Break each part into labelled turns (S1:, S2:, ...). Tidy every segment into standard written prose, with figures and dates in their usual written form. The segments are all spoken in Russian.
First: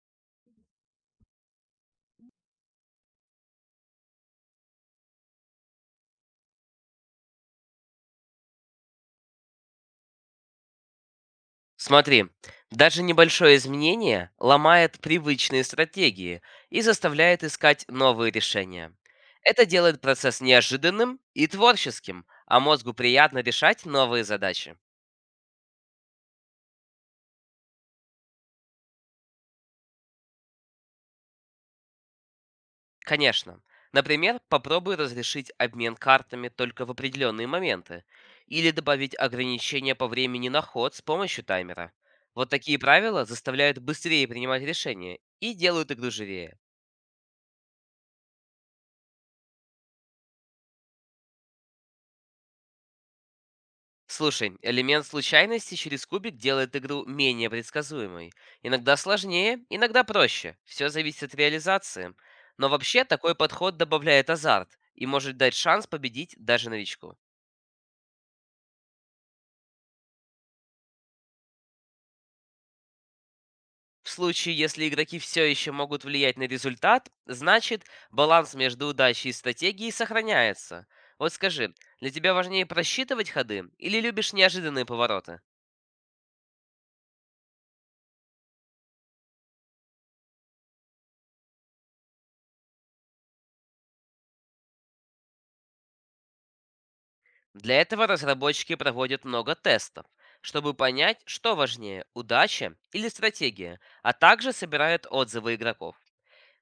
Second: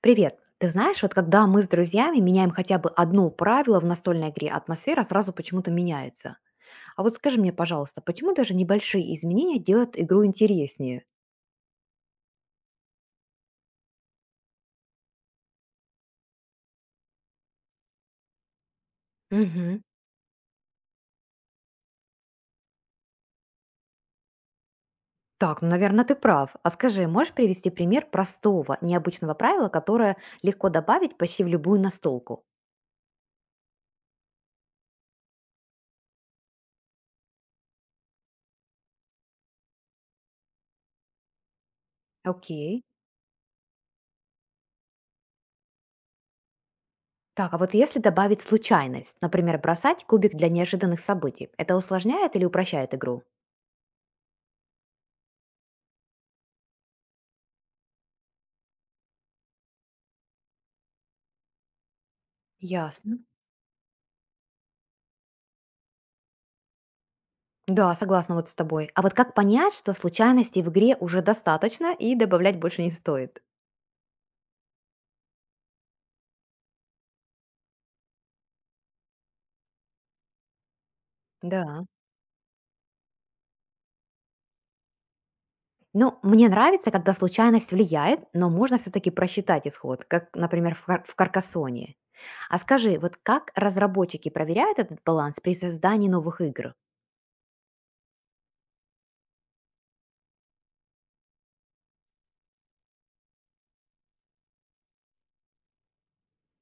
S1: Привет. Ты знаешь, вот когда мы с друзьями меняем хотя бы одно правило в настольной игре, атмосфера сразу почему-то меняется. А вот скажи мне, пожалуйста, почему даже небольшие изменения делают игру интереснее?
S2: Смотри, даже небольшое изменение ломает привычные стратегии и заставляет искать новые решения. Это
S1: Мгм.
S2: делает процесс неожиданным и творческим, а мозгу приятно решать новые задачи.
S1: Так, ну, наверное, ты прав. А скажи, можешь привести пример простого, необычного правила, которое легко добавить почти в любую настолку?
S2: Конечно. Например, попробуй разрешить обмен картами только в определенные моменты или добавить ограничения по времени на ход с помощью таймера. Вот такие
S1: Окей.
S2: правила заставляют быстрее принимать решения и делают игру живее.
S1: Так, а вот если добавить случайность, например, бросать кубик для неожиданных событий, это усложняет или упрощает игру?
S2: Слушай, элемент случайности через кубик делает игру менее предсказуемой. Иногда сложнее, иногда проще. Все зависит от реализации. Но вообще
S1: Ясно.
S2: такой подход добавляет азарт и может дать шанс победить даже новичку.
S1: Да, согласна вот с тобой. А вот как понять, что случайностей в игре уже достаточно и добавлять больше не стоит?
S2: В случае, если игроки все еще могут влиять на результат, значит баланс между удачей и стратегией сохраняется. Вот скажи,
S1: Да.
S2: для тебя важнее просчитывать ходы или любишь неожиданные повороты?
S1: Ну, мне нравится, когда случайность влияет, но можно все-таки просчитать исход, как, например, в, в Каркасоне. А скажи, вот как разработчики проверяют этот баланс при создании новых игр?
S2: Для этого разработчики проводят много тестов, чтобы понять, что важнее– удача или стратегия, а также собирают отзывы игроков.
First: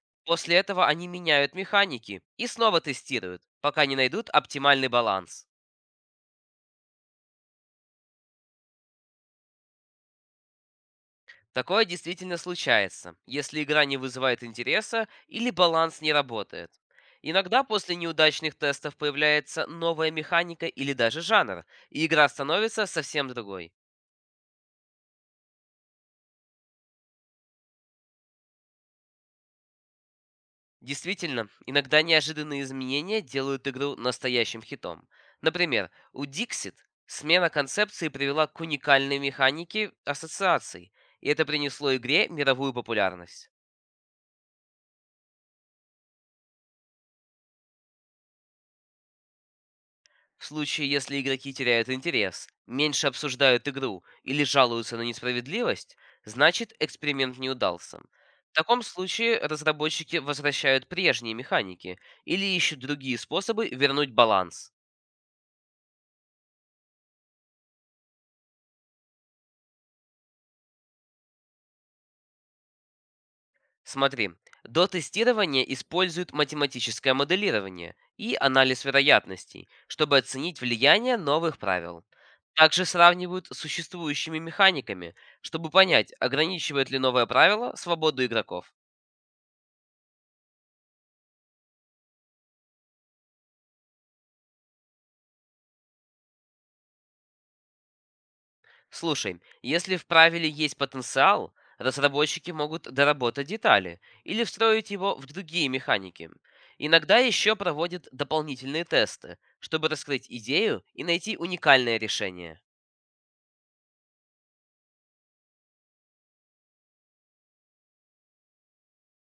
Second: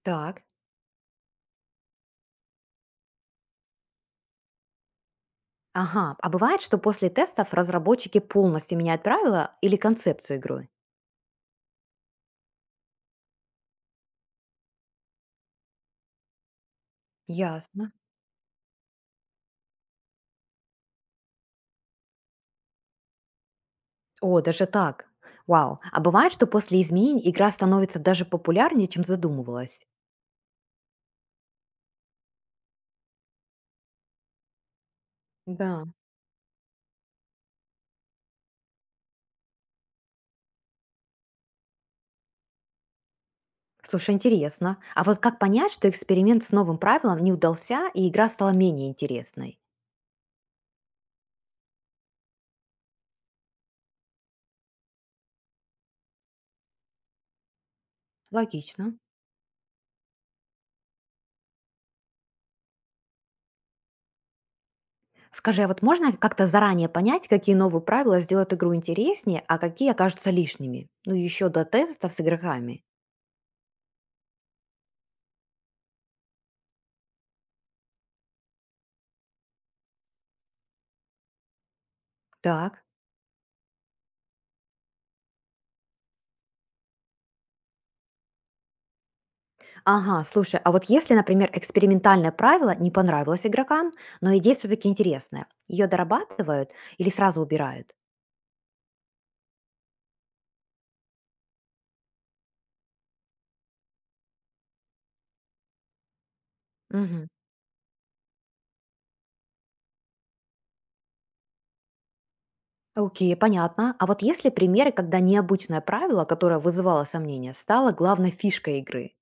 S1: Так.
S2: После этого они меняют механики и снова тестируют, пока не найдут оптимальный баланс.
S1: Ага, а бывает, что после тестов разработчики полностью меняют правила или концепцию игры?
S2: Такое действительно случается, если игра не вызывает интереса или баланс не работает. Иногда
S1: Ясно.
S2: после неудачных тестов появляется новая механика или даже жанр, и игра становится совсем другой.
S1: О, даже так. Вау. А бывает, что после изменений игра становится даже популярнее, чем задумывалась?
S2: Действительно, иногда неожиданные изменения делают игру настоящим хитом.
S1: Да.
S2: Например, у Dixit смена концепции привела к уникальной механике ассоциаций, и это принесло игре мировую популярность.
S1: Слушай, интересно. А вот как понять, что эксперимент с новым правилом не удался, и игра стала менее интересной?
S2: В случае, если игроки теряют интерес, меньше обсуждают игру или жалуются на несправедливость, значит эксперимент не удался. В таком
S1: Логично.
S2: случае разработчики возвращают прежние механики или ищут другие способы вернуть баланс.
S1: Скажи, а вот можно как-то заранее понять, какие новые правила сделают игру интереснее, а какие окажутся лишними? Ну, еще до тестов с игроками.
S2: Смотри, до тестирования используют математическое моделирование и анализ вероятностей, чтобы оценить влияние новых правил.
S1: Так.
S2: Также сравнивают с существующими механиками, чтобы понять, ограничивает ли новое правило свободу игроков.
S1: Ага, слушай, а вот если, например, экспериментальное правило не понравилось игрокам, но идея все-таки интересная, ее дорабатывают или сразу убирают?
S2: Слушай, если в правиле есть потенциал, разработчики могут доработать детали или встроить его в другие механики. Иногда
S1: Угу.
S2: еще проводят дополнительные тесты, чтобы раскрыть идею и найти уникальное решение.
S1: Окей, понятно. А вот есть ли примеры, когда необычное правило, которое вызывало сомнения, стало главной фишкой игры?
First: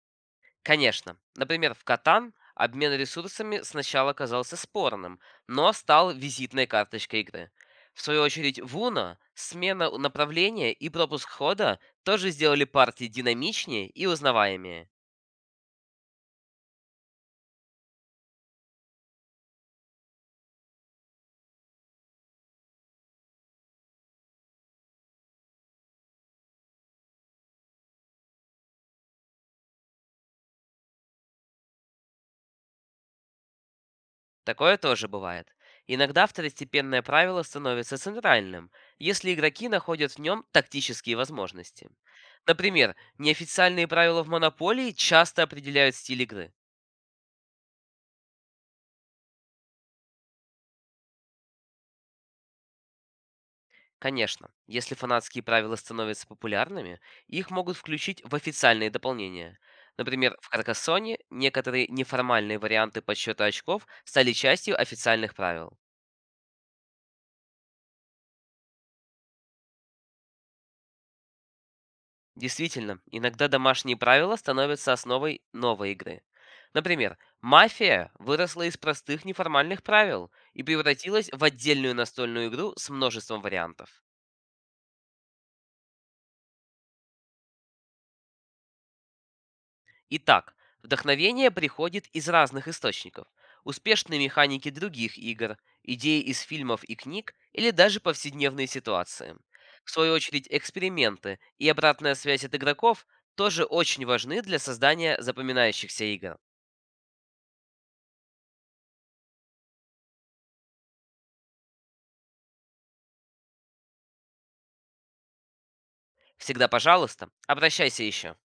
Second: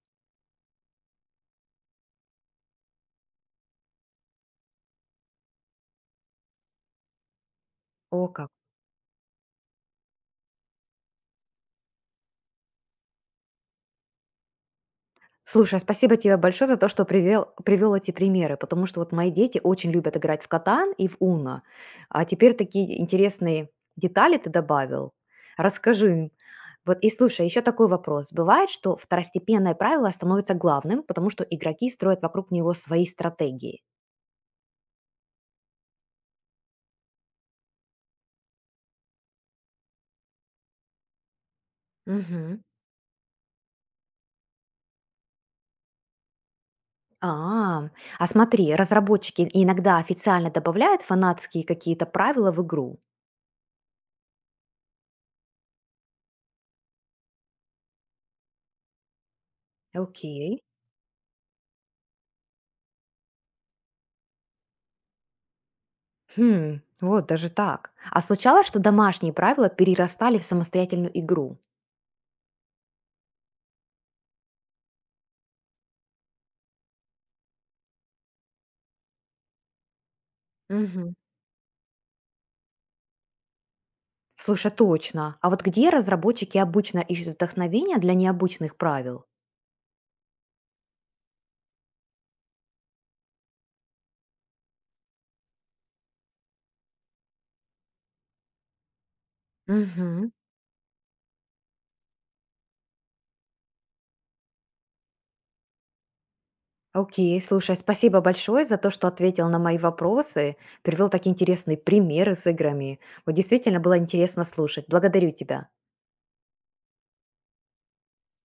S2: Конечно. Например, в Катан обмен ресурсами сначала казался спорным, но стал визитной карточкой игры. В свою
S1: О, как.
S2: очередь, в Уно смена направления и пропуск хода тоже сделали партии динамичнее и узнаваемее.
S1: Слушай, а спасибо тебе большое за то, что привел эти примеры, потому что вот мои дети очень любят играть в Катан и в Уно. А теперь такие интересные детали ты добавил. Расскажи им. Вот и слушай, еще такой вопрос. Бывает, что второстепенное правило становится главным, потому что игроки строят вокруг него свои стратегии.
S2: Такое тоже бывает. Иногда второстепенное правило становится центральным, если игроки находят в нем тактические возможности.
S1: Мгм.
S2: Например, неофициальные правила в Монополии часто определяют стиль игры.
S1: А, а смотри, разработчики иногда официально добавляют фанатские какие-то правила в игру.
S2: Конечно, если фанатские правила становятся популярными, их могут включить в официальные дополнения. Например, в
S1: Окей.
S2: Каркассоне некоторые неформальные варианты подсчета очков стали частью официальных правил.
S1: Хм, вот даже так. А случалось, что домашние правила перерастали в самостоятельную игру?
S2: Действительно, иногда домашние правила становятся основой новой игры. Например, мафия выросла из простых неформальных правил и
S1: Мгм.
S2: превратилась в отдельную настольную игру с множеством вариантов.
S1: Слушай, а точно. А вот где разработчики обычно ищут вдохновение для необычных правил?
S2: Итак, вдохновение приходит из разных источников. Успешные механики других игр, идеи из фильмов и книг или даже повседневные ситуации. В свою
S1: Мгм.
S2: очередь, эксперименты и обратная связь от игроков тоже очень важны для создания запоминающихся игр.
S1: Окей, слушай, спасибо большое за то, что ответил на мои вопросы, привел такие интересные примеры с играми. Вот действительно было интересно слушать. Благодарю тебя.
S2: Всегда, пожалуйста, обращайся еще.